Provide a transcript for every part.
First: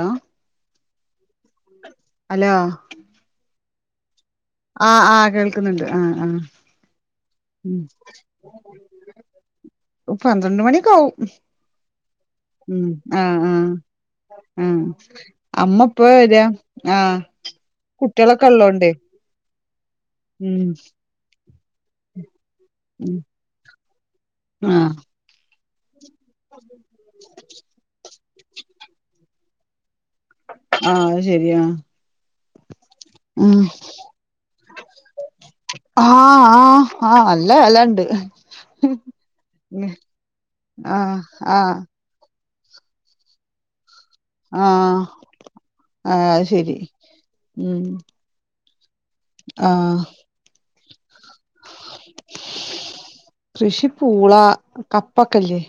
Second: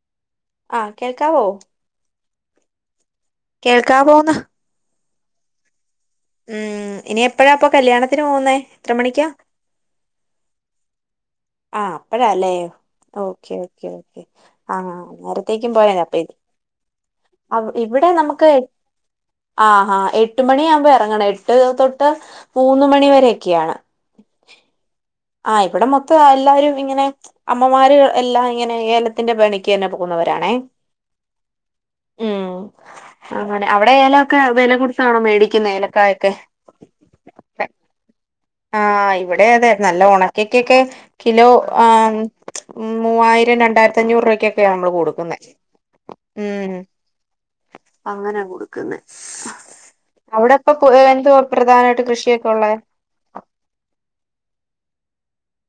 Law ആഹ് കേൾക്കാവോ hello കേൾക്കാവോന്ന് ആഹ് ആഹ് കേൾക്കുന്നുണ്ട് ആഹ് ആഹ് ഉം ഇനി എപ്പഴാ അപ്പൊ ഉം കല്യാണത്തിന് പോകുന്നേ എത്ര മണിക്കാ പന്ത്രണ്ട് മണി ഒക്കെ ആവും ആഹ് അപ്പഴ അല്ലേ ഉം ആഹ് ഓക്കേ ആഹ് ഓക്കേ ഓക്കേ ആഹ് നേരത്തേക്കും അമ്മ പോയ ഇപ്പ അപ്പ ഇത് വരാ ആഹ് ആ ഇവിടെ കുട്ടികളൊക്കെ നമക്ക് ഉള്ളോണ്ടേ ആഹാ എട്ട് മണി ഉം ആവുമ്പോ എറങ്ങണം എട്ട് തൊട്ട് മൂന്ന് മണി ഉം വരൊക്കെയാണ് ആഹ് ആഹ് ഇവിടെ മൊത്തം എല്ലാവരും ഇങ്ങനെ അമ്മമാര് എല്ലാം ഇങ്ങനെ ഏലത്തിന്റെ പണിക്ക് തന്നെ പോവുന്നവരാണെ ആ അഹ് ശരിയാ ഉം ഉം അങ്ങനെ അവിടെ ഏലൊക്കെ വില കൊടുത്താണോ മേടിക്കുന്ന ഏലക്കായി ഒക്കെ ആഹ് ആഹ് ആഹ് നല്ല വെലണ്ട് ആഹ് ഇവിടെ അതെ നല്ല ഉണക്കക്കെ ഒക്കെ ആഹ് കിലോ ആഹ് ആഹ് ആ മൂവായിരം രണ്ടായിരത്തി അഞ്ഞൂറ് ക്കെക്കെ നമ്മള് കൊടുക്കുന്ന ആഹ് അത് ഉം ശരി ഉം അങ്ങനാ കൊടുക്കുന്നേ ആഹ് അവിടെ ഇപ്പൊ എന്തോ പ്രധാനായിട്ട് കൃഷിയൊക്കെ ഉള്ളേ കൃഷി പൂള കപ്പൊക്കെല്ലേ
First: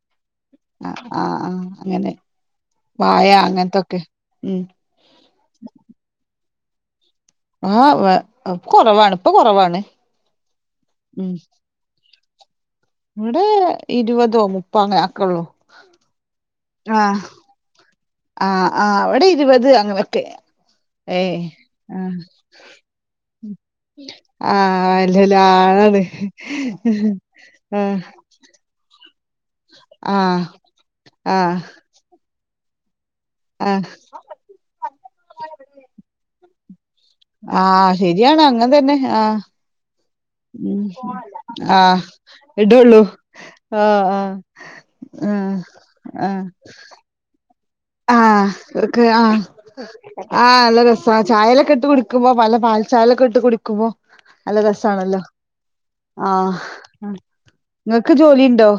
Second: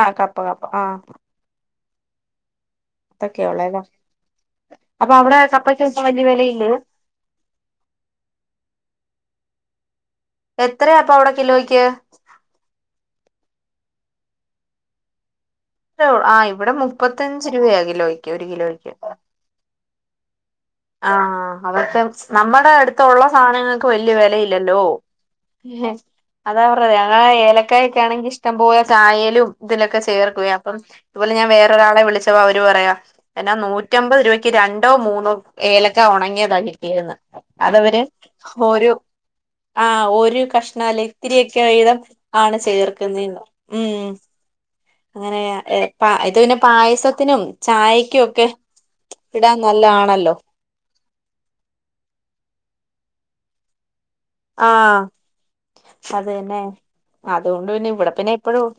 ആഹ് കപ്പ കപ്പ ആഹ് ആഹ് അങ്ങനെ വായ അത്തൊക്കെ ഉള്ളല്ലോ അങ്ങനത്തൊക്കെ ഉം അപ്പൊ അവിടെ കപ്പച്ച വലിയ വിലയിലേ ആ കുറവാണ് ഇപ്പം കുറവാണ് എത്രയാപ്പോ അവിടെ കിലോയ്ക്ക് ഇവിടെ ഇരുപതോ മുപ്പ അങ്ങ് ഒക്കെ ഉള്ളു ആ ഇവിടെ മുപ്പത്തഞ്ച് രൂപയാ കിലോയി ആഹ് ആഹ് ഇവിടെ ഇരുപത് അങ്ങനൊക്കെ ഏഹ് ആഹ് അവർക്ക് ആഹ് നമ്മടെ അടുത്തുള്ള സാനങ്ങൾക്ക് വലിയ വിലയില്ലല്ലോ ആഹ് അല്ലല്ല ആളാണ് അതാ പറഞ്ഞത് ഞങ്ങളെ ഏലക്കായൊക്കെ ആഹ് ആണെങ്കി ഇഷ് ഇഷ്ടം പോലെ ചായേലും ഇതിലൊക്കെ ആഹ് ചേർക്കുലേ അപ്പം ഇതുപോലെ ഞാൻ ആഹ് വേറെ ഒരാളെ വിളിച്ചപ്പോ അവര് പറയാ എന്നാ ആഹ് നൂറ്റമ്പത് രൂപയ്ക്ക് രണ്ടോ മൂന്നോ ഏലക്ക ഉണങ്ങിയതാ കിട്ടിയിരുന്ന ആഹ് ശരിയാണ് അങ്ങതന്നെ ആഹ് ആഹ് ഓര് ഉം കഷ്ണല്ല ഇത്തിരിയൊക്കെ വീതം ആഹ് ആണ് ഇടുള്ളൂ ചേർക്കുന്നത് ഉം ആഹ് ആഹ് ആഹ് അങ്ങനെയ ഇത് ആഹ് പിന്നെ പായസത്തിനും ചായക്കും ഒക്കെ ആഹ് ഇവർക്ക് ആഹ് ഇടാൻ നല്ലതാണല്ലോ ആഹ് നല്ലൊരു ചായലൊക്കെ ഇട്ട് കുടിക്കുമ്പോ പല പാൽ ചായലൊക്കെ ഇട്ട് കുടിക്കുമ്പോ നല്ല രസാണല്ലോ ആഹ് അതെന്നെ അതുകൊണ്ട് പിന്നെ ഇവിടെ ഇങ്ങക്ക് പിന്നെ എപ്പഴും ജോലിണ്ടോ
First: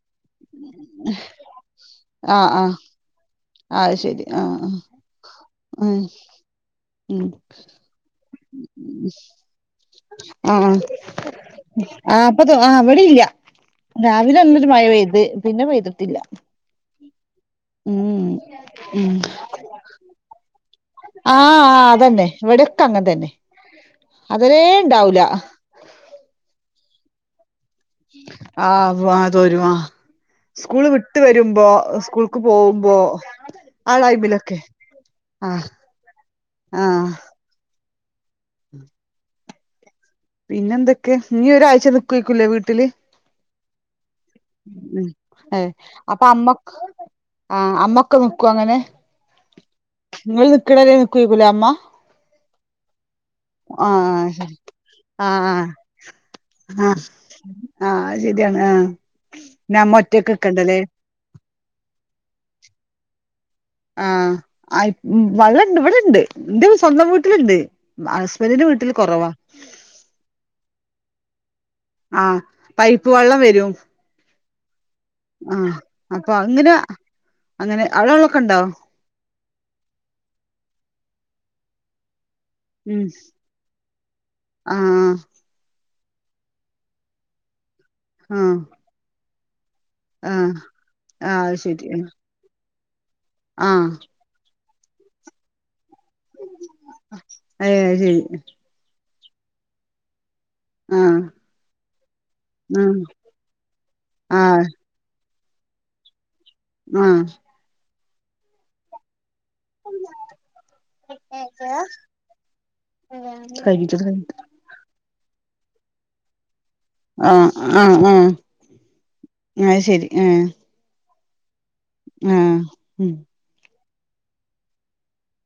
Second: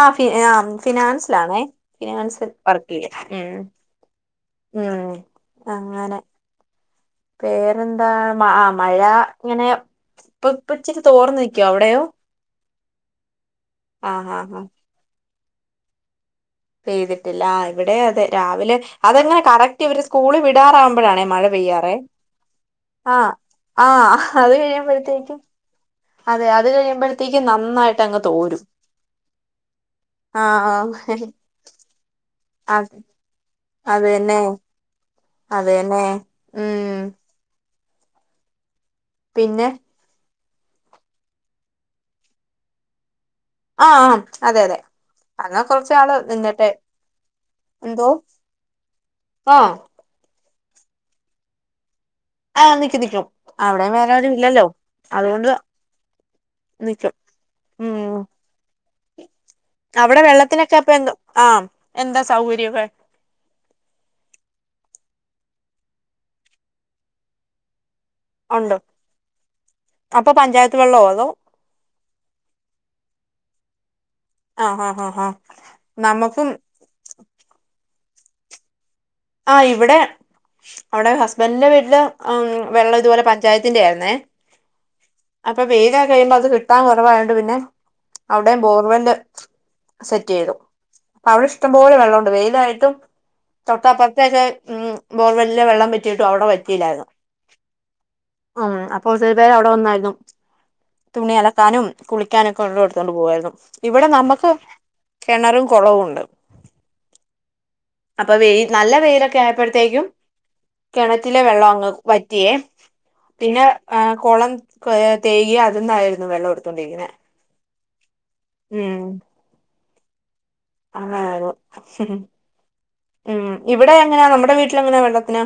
ആ ഫി ആ ഫിനാൻസലാണേ ഫിനാൻസ് ആഹ് ആഹ് വർ ക്കില് ഉം അത് ശരി ആഹ് ആഹ് ഉം ഉം അങ്ങനെ ഉം എന്താ മാ മഴ ഇങ്ങനെ ഇപ്പൊ ഇപ്പ ഇച്ചിരി തോർന്ന് നിക്കാ അവിടെയോ ഇപ്പതോ ആ ഇവിടെ ഇല്ല ആ ആ രാവിലെ ആ നല്ലൊരു മഴ പെയ്ത് പിന്നെ പെയ്തിട്ടില്ല പെയ്തിട്ടില്ല ആ ഇവിടെ ഉം അതെ രാവിലെ ഉം അതെ എങ്ങനെ കറക്റ്റ് ഇവര് സ്കൂള് വിടാറാവു മഴ ആഹ് ആഹ് പെയ്യാറ് അതന്നെ ഇവിടെക്കെ അങ്ങനെ തന്നെ ആഹ് ആഹ് അത് അതരേ ഉണ്ടാവൂല കഴിയുമ്പഴ്ത്തേക്ക് അതെ അത് കഴിയുമ്പോഴത്തേക്കും നന്നായിട്ട് അങ്ങ് തോരും ആഹ് വാതോരുവാ ആ ആ സ്കൂള് വിട്ട് വരുമ്പോ സ്കൂള് ക്പോകുമ്പോ അത് അതന്നെ ആട്ടൈമിലൊക്കെ? അതന്നെ ഉം ആഹ് പിന്നെ പിന്നെ എന്തൊക്കെ നീ ഒരാഴ്ച നിക്കുവക്കൂലല്ലേ വീട്ടില് - ആ ആ അതെ അതെ ഉ അങ്ങനെ കൊറച്ചാള് അപ്പൊ നിന്നിട്ടെ അമ്മക്ക് ആഹ് എന്തോ അമ്മൊക്കെ നിക്കോ അങ്ങനെ ആഹ് ഇങ്ങള് നിക്കണത്‌ വരെനിക്കുയ്ല്ലേഅമ്മ ആഹ് നിക്കും നിക്കും അവിടെ വേറാരും ആഹ് ഇല്ലല്ലോ അതുകൊണ്ട് ആഹ് ആഹ് നിക്കും ആഹ് ഉം അയ്ശരിയാണ് ആഹ് പിന്നെ അമ്മ അവിടെ ഒറ്റക്കൊക്കെ വെള്ളത്തിനൊക്കെ ഉണ്ടല്ലേ അപ്പഴെന്തോ ആ എന്താ സൗകര്യക്കെ ആഹ് ആയ് വള്ളണ്ട് വിടെണ്ട് ന്റെ സ്വന്തം വീട്ടില്ണ്ട് ബ ഹസ്ബന്റിന്റെ ഒണ്ടോ വീട്ടിൽ കൊറവാ. അപ്പൊ പഞ്ചായത്ത് വെള്ളൊ അതോ? ആഹ് പൈപ്പ് വെള്ളം വരും ആഹ് ആഹ് ആഹ് ആഹ് അപ്പൊ അങ്ങ്ന അങ്ങനെ അവടെ വള്ളൊക്ക ണ്ടോ? ആ് ഇവിടെ അവിടെ ഹസ്ബൻറിന്റെ വീട്ടില് അം വെള്ളം ഉം ഇതുപോലെ പഞ്ചായത്തിന്റെ ആയിരുന്നേ. ആഹ് അപ്പൊ [unintelligible] അത് കിട്ടാൻ കൊറവായോണ്ട് പിന്നെ ആഹ് അവിടെം ബോർവെല്ല് സെറ്റ്യ്തു ആഹ് ആഹ് അത് ശരി പ്പവിടെഷ്ടംപോലെ വെള്ളണ്ട് വെയിലായിട്ടും ആഹ് തൊട്ടപ്പ [unintelligible] ഉ ബോർവെല്ലെ വെള്ളം വറ്റിയിട്ടും അവിടെ വറ്റീല്ലായിരുന്നു. ഏഹ് അത് ശരി ഉം അപ്പോ ഒത്തിരിപേരവിടെ വന്നായിരുന്നു ആഹ് തുണി അലക്കാനും കുളിക്കാനൊക്ക ആഹ് വെള്ളംഎടുത്തോണ്ട് പോവായിരുന്നു. ഇവിടെ നമ്മക്ക് ആഹ് കെണറും കൊളവുണ്ട്. ഉം അപ്പൊ വെയി നല്ല വെയിലൊക്കെ ആയപ്പൾ ത്തേക്കും കെണറ്റിലെ വെള്ളം അങ്ങ് വറ്റിയേ പിന്നെ എ കഴിഞ്ഞിട്ടത് കഴിഞ്ഞിട്ട് കൊളം കൊയ തേകിയാ അതിന്നായിരുന്നു വെള്ളൊട് ആഹ് ആഹ് ആഹ് ഉം അയ്ശരി ഏഹ് [unintelligible] ഉം ഇവിടെ എങ്ങനാ നമ്മുടെ വീട്ടിലെങ്ങനാ വെള്ളത്തിന്?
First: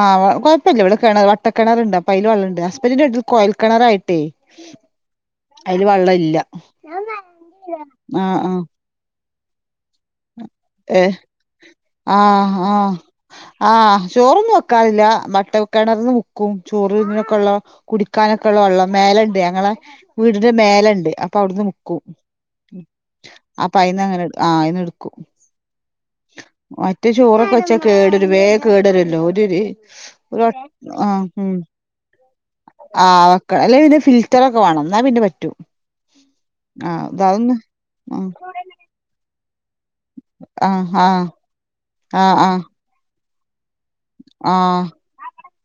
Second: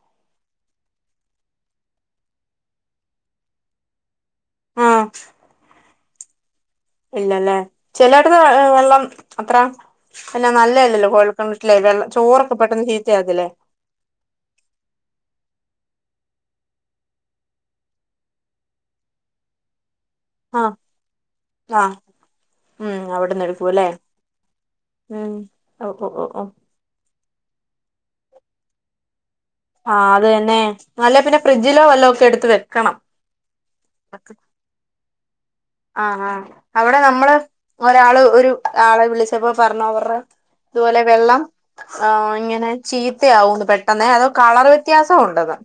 ആഹ് വ കൊയപ്പല്ല വിടെ കെണർ വട്ടക്കെണറ്ണ്ട് അപ്പയില് വെള്ളണ്ട് ഹസ്ബന്റിന്റെ വീട്ടില് കൊയൽ കെണറായിട്ടേ ആഹ് അയില് വള്ളല്ല ഇല്ലല്ലേ ചെലേടത്ത് വെ വെള്ളം അത്ര തന്നെ നല്ല ഏ അല്ലല്ലോ കൊയൽ ക്കെണറ്റിലെ വെള്ളം ചോറൊക്കെ ആഹ് പെട്ടെന്ന് ആഹ് ചീത്തയാകത്തില്ലേ? ആഹ് ചോറൊന്നും വെക്കാറില്ല വട്ട കെണർന്ന് മുക്കും ചോറ് ത്‌നൊക്കെള്ളാ കുടിക്കാനൊക്കള്ള വെള്ളം മേലണ്ട് ഞങ്ങളെ വീടിന്റെ ആഹ് മേലണ്ട് അപ്പവിടുന്ന് ആഹ് മുക്കും ഉം അവിടുന്ന് എടുക്കൂല്ലേ അപ്പയിന്നങ്ങനെ എട് ആഹ് അയിന്നെട് ഉം ഓ ഓ ഓ ഓഹ് മറ്റ് ചോറൊക്കെ വെച്ചാ കേടരു വേം കേടരുല്ലോ ഒരുര് ആഹ് അത് [inaudible] തന്നെ അല്ല ആഹ് പിന്നെ ഉം ഫ്രിഡ്ജിലോ വല്ലോം ഒക്കെ എടുത്ത് വെക്കണം ആ ഒക്ക അല്ലെ പിന്ന ഫിൽറ്ററൊ ക്ക വാണം ന്നാ പിന്നെ പറ്റും ആഹ് ആഹ് അവിടെ ആഹ് നമ്മള് ഇതൊന്ന് ഒരാള് ഒരു ആളെ വിളിച്ചപ്പോ പറഞ്ഞവർ ർ ആഹ് തുപോലെ ആഹ് വെള്ളം അ ആഹ് ആഹ് ഇങ്ങനെ ചീത്തയാവുന്ന് പെട് ട്ടെന്നെ അതൊ ആഹ് കളറ് ആഹ് വ്യത്യാസം ഉണ്ടെന്ന്‌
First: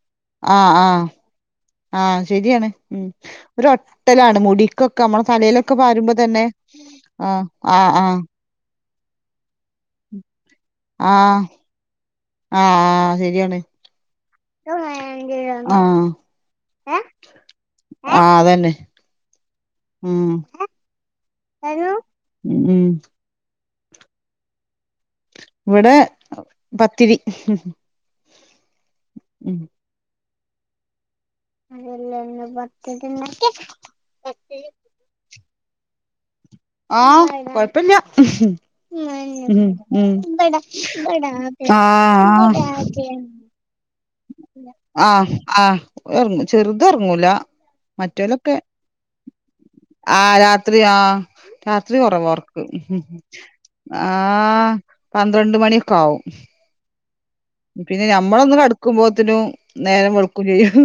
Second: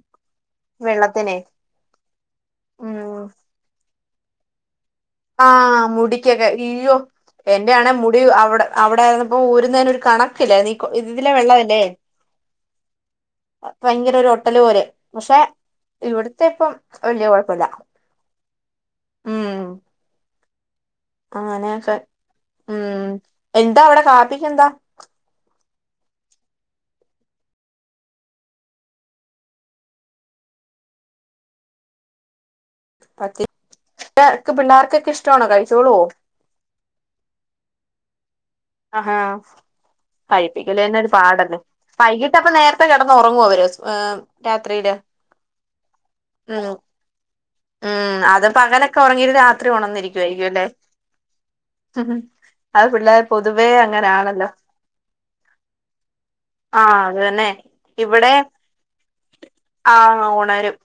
ആഹ് ആഹ് വെള്ളത്തിനെ ആഹ് ശരിയാണ് ഉം ഒരൊട്ടലാണ് മുടി ക്കൊക്കമ്മളത ആഹ് മുടിക്കൊക്കെ ഇയ്യോ ആഹ് എന്റെ ആഹ് ആണേ ആഹ് മുടി അവിടെ അവിടായിരുന്നപ്പോ ഊരുന്നേനൊരു കണക്ക്ല്ലാരുന്നു ഈ കൊ ഇതിലെ ആഹ് വെള്ളവല്ലേ ആഹ് ശരിയാണ് ഭയങ്കരൊരട്ടല് പോലെ പക്ഷെ ആഹ് ഇവിടത്തെ പ്പം വല്ല്യ കൊഴപ്പല്ല ആഹ് അതെന്നെ ഊം ആഹ് ആഹ് [unintelligible] ഉം എന്താ അവിടെ കാപ്പിക്കെന്താ? ഇവടെ പത്തിരി ഉം. അതെന്താ ഇന്ന് പത്തിരി ഇണ്ടാക്ക്യെ. ക്ക് പിള്ളേർക്കൊക്കെ ഇഷ്ട്ടാണോ കഴിച്ചോളോ. ആഹ് കൊഴപ്പല്ല്യ. ആഹാ ഉം. ഉം. കഴിപ്പിക്കല് തന്നെ ഒരു ആഹ്. ആഹ്. ഒവരസ് ഏം. ആഹ്. ആഹ്. റ്ങ്ങ് ഉം ചെർത് ഒറ്ങ്ങൂല. ഉം അത് മറ്റോലൊക്കെ പകലൊക്കെ ഉറങ്ങിട്ട് രാത്രി ആ ഉണർന്നിരിക്കുവായിരിക്കും അല്ലേ രാത്രി ആഹ്. രാത്രി കൊറവാ ഒർക്ക്. അത് പിള്ളേർ പൊതുവേ അങ്ങനാണല്ലോ ആഹ് പന്ത്രണ്ട് മണി ഒക്കാവും. ആഹ് അത് തന്നെ. ഇവടെ കടക്കുമ്പോത്തിനും ആ നേരം വെളുക്കും ഒണരും. ചെയ്യും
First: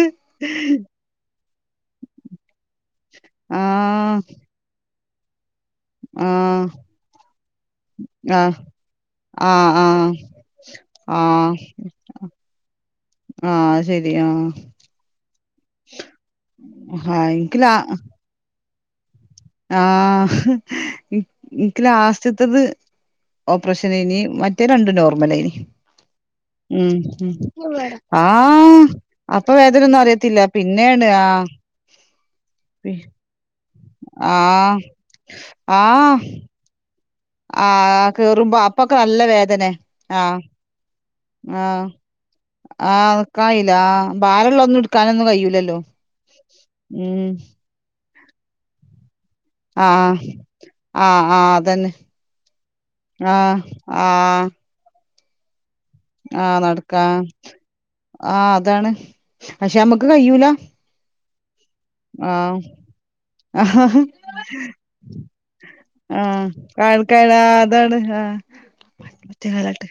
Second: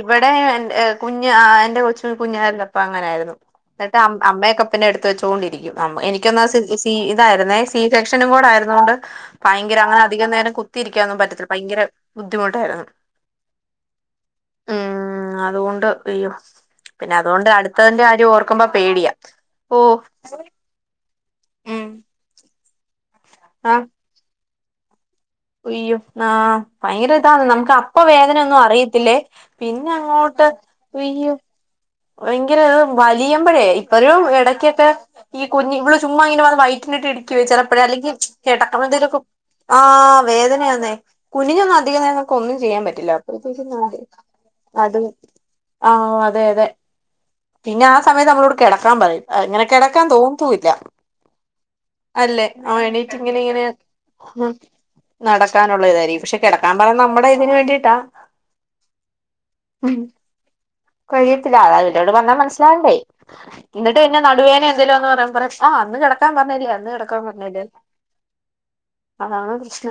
ഇവടെ എൻ കുഞ്ഞ് അഹ് എന്റെ കൊച്ച് കുഞ്ഞായിരുന്നപ്പൊ അങ്ങനായിരുന്നു. ഇന്നട്ട് അം ആഹ് അമ്മയൊക്കെ പിന്നെ എട് ച്ചോണ്ടിരിക്കും അം എനിക്കന്നാ ആഹ് സി സി ഇതായിര്ന്നേ. സി സെക്ഷനും ആഹ് കൂടായിരുന്നതോണ്ട് ആഹ് ഭയങ്കെര അങ്ങനെ ആഹ് അധികന്നേരം കുത്തിരിക്കാന്നും പറ്റത്തില്ല. ആഹ് പയങ്കര ബുദ്ധിമുട്ടായിരുന്ന്. ആഹ് ശരി ആഹ് ഉം അതുകൊണ്ട് ഇയ്യോ. പിന്നെ ആഹ് അതുകൊണ്ട് ഇൻക്ക് ലാ അടുത്തതിന്റെ കാര്യോർക്കുമ്പ പേട്യാ. ആഹ് ഇ ഇൻക് ഉം ലാസ്റ്റ്ത്തത്. ആഹ് ഓപ്പ്രഷനേനി. മറ്റെ രണ്ടും നോർമലേനി. ഉയ്യോ ആ ഉം ഭയങ്കര ഉം. ഇതാണ് നമുക്ക് അപ്പ വേദനയൊന്നും ആഹ് അറിയത്തില്ലേ അപ്പൊ പിന്നെ വേദനൊന്നും അറിയത്തില്ല. അങ്ങോട്ട് പിന്നേണ് ഉയ്യോ ആഹ്. ഭയങ്കര ആ വലിയമ്പയെ. ഒരു ആഹ് എടക്കെക്കെ ഈ കുഞ്ഞി ഇവള് ചുമ്മാ ആഹ് ഇങ്ങനെ വയ് വയ്റ്റിനിട്ട് ഇടി ചെലപ്പഴെ അല്ലെങ്കി ആഹ് കേറുമ്പോ അപ്പൊക്കെ നല്ല കെടക്കുമ്പന്തെലൊക്കെ വേദനെ ആ ആഹ് വേദനയാന്നെ. കുഞ്ഞിനൊന്നും ആഹ് അധികന്നേരങ്ങ് ഒന്നും ചെയ്യാപറ്റില്ല. ആഹ് അപേതേച്ച് നിക്കായില്ല നടു ആഹ് ഭാരള്ളൊന്നും അത് ഇട്ക്കാനൊന്നും കയ്യൂലല്ലോ ആഹ് അതെ. അതെ. ഉം. പിന്നെ ആ സമയത്ത് അമ്മളോട് കെടക്കാൻ പറയും. എ ഇങ്ങനെ കെടക്കാൻ ആഹ് തോന്നത്തൂല്ല. ആഹ് ആഹ് അതന്നെ അല്ലെ. ആ എണീറ്റ് ആഹ് ഇങ്ങനെങ്ങനെ ആഹ് നടക്കാനുള്ളതായി. ടി ക്ഷെ ആഹ് കെടക്കാപറയുന്നത് നടക്കാ നമ്മടെ ഇതിന് വേണ്ടീട്ടാ. ആഹ് അതാണ് പക്ഷെ നമ്മക്ക് കയ്യൂല കയ്യത്തില്ല ആളാ ടെ പറഞ്ഞാ ആഹ് മനസ്സിലാവണ്ടെ. ഇന്നട്ട് പിന്നെ നടുവേദന എന്തേല്വ ന്ന് പറയുമ്പ പറിം. ആ അന്ന് കെടക്കാൻ പറഞ്ഞില്ലേ. അന്ന് കിടക്കാൻ അൻക്കാണാ പറഞ്ഞില്ലേ അതാണ് ആഹ്. അതാണ് പ്രശ് ഒറ്റകാലാട്ട്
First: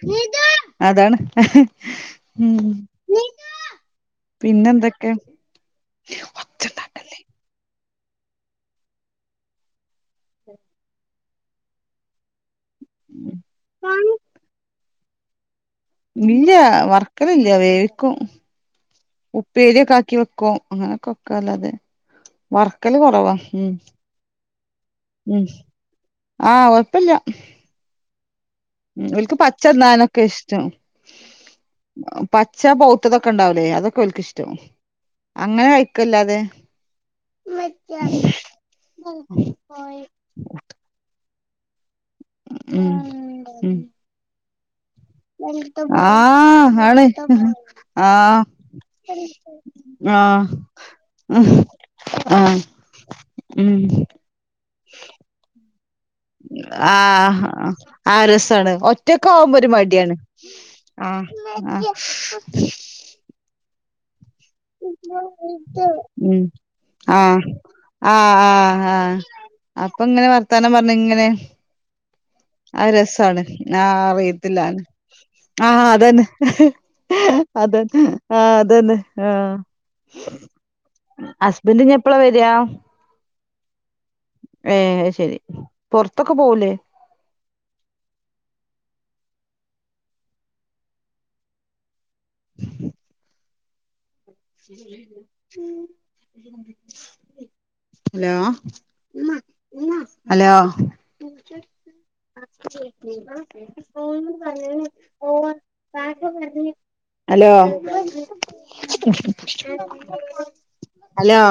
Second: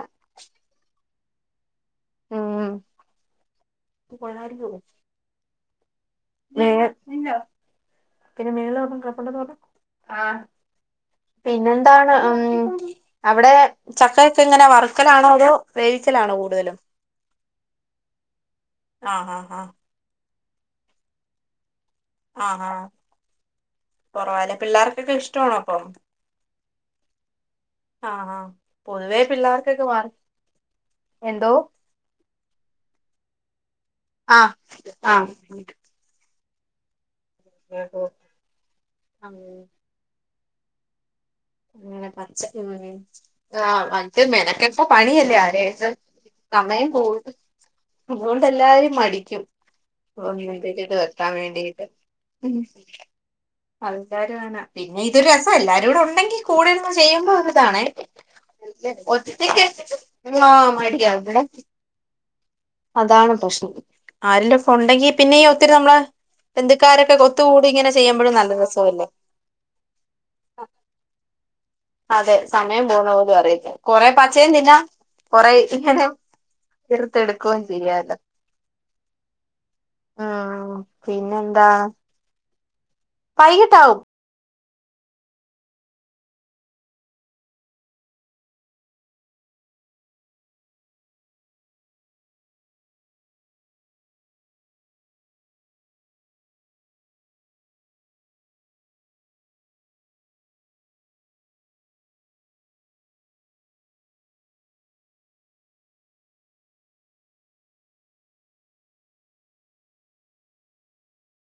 അതാണ് ഉം. കൊ [unintelligible] യോ പിന്നെന്തൊക്കെ ഏഹ് പിന്നെ മേള്ലൊന്ന് കടപ്പുണ്ടെന്ന് പറഞ്ഞു ആഹ് പിന്നെന്താണ് അം. അവ്ടെ ചക്കക്കൊങ്ങനെ വറുക്കലാണോ അതോ? വേവിക്കലാണോ ഇല്ല്യ. കൂടുതലും വറ്ക്കലില്ല വേവിക്കും. ആഹ് ആഹ് ആഹ് ഉപ്പേര്യാെക്കാക്കി വെക്ക് ക്കും. അങ്ങനെ ഒക്കെ വെക്ക അല്ലാതെ വർക്കല് കൊറവാ ഉം. കൊറവാലെ. പിള്ളാർക്കൊക്കെ ഉം ഇഷ്ട്ടാണൊ അപ്പം. ആഹ് ആഹ് ആഹ്. ഉം പൊതുവേ ഓൽക്ക് പച്ച പിള്ളേർക്കൊക്കെ വറു തിന്നാനൊക്കെ ഇഷ്ടം. എന്തോ പച്ച പൊഹ്തതൊക്കെ ഇണ്ടാവുലെ അതൊക്കെ ഓൽക്കിഷ്ടം ആഹ് അങ്ങനെ ആഹ് കയ് ക്കല്ലാതെ. ഉം അങ്ങനെ പച്ച ഉം [unintelligible] ഉം ആഹ് [unintelligible] മെനക്കെ ഇപ്പൊ പണിയല്ലേ ആരായിട്ടും ആഹ് സമയം ആണ് പൂവണ്ട് അതു ആഹ് കൊണ്ട് എല്ലാരും മടിക്കും. ആഹ് [unintelligible] വെക്കാൻ വേണ്ടിട്ട്- ആഹ് ഉം. ആൾക്കാര് പിന്നെ ഇതൊരു രസാ എല്ലാരുടെ ഒണ്ടെങ്കി കൂടെഇരുന്ന് ചെയ്യുമ്പോ ആഹ് അത് ഇതാണെ ആ രസാണ് ആവുമ്പോ ഒറ്റക്ക് ഒരു മടിയാണ് ആഹ് മടിയ ആഹ് ഇവടെ അതാണ് പ്രശ്നം ആരുന്റെ ഒണ്ടെങ്കി പിന്നെ ഈ ഒത്തിരി നമ്മള് ഉം ബന്ധുക്കാരൊക്കെ ആഹ് ഒത്തുകൂടി ഇങ്ങനെ ചെയ്യുമ്പോഴും നല്ല രസവല്ലേ- അപ്പ ഇങ്ങനെ വർത്താനം പറഞ്ഞു ഇങ്ങനെ അതെ സമയം അത് പോണ പോലും രസാണ് അറിയില്ല ആഹ് കൊറെേ പച്ചയും തിന്നാം. അറിയത്തില്ലാന്ന് കൊറേ ആഹ് ഇങ്ങനെ അതന്നെ തീർത്തെടുക്കുകയും അതന്നെ ചെയ്യാലോ ആഹ് അതന്നെ ആഹ്. ആഹ് പിന്നെ എന്താ? ഹസ്ബൻഡ് ഇനി എപ്പളാ വരാ? വൈകിട്ടാവും. ഏഹ് ശരി പൊറത്തൊക്കെ പോവുല്ലേ? [inaudible] [unintelligible] Hello hello. [unintelligible] [unintelligible] Hello. Hello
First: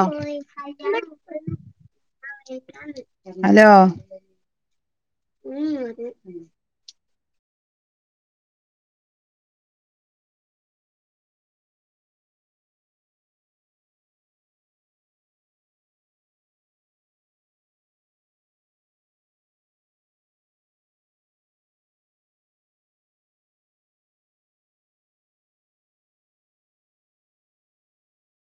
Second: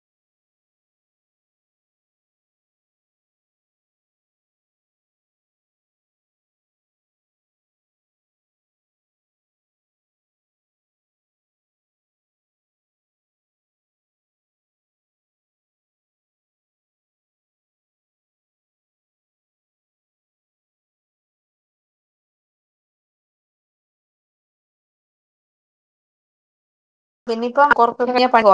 hello ഉം ഉം പിന്നിപ്പം പൊറത്ത്റങ്ങിയാ പണിയ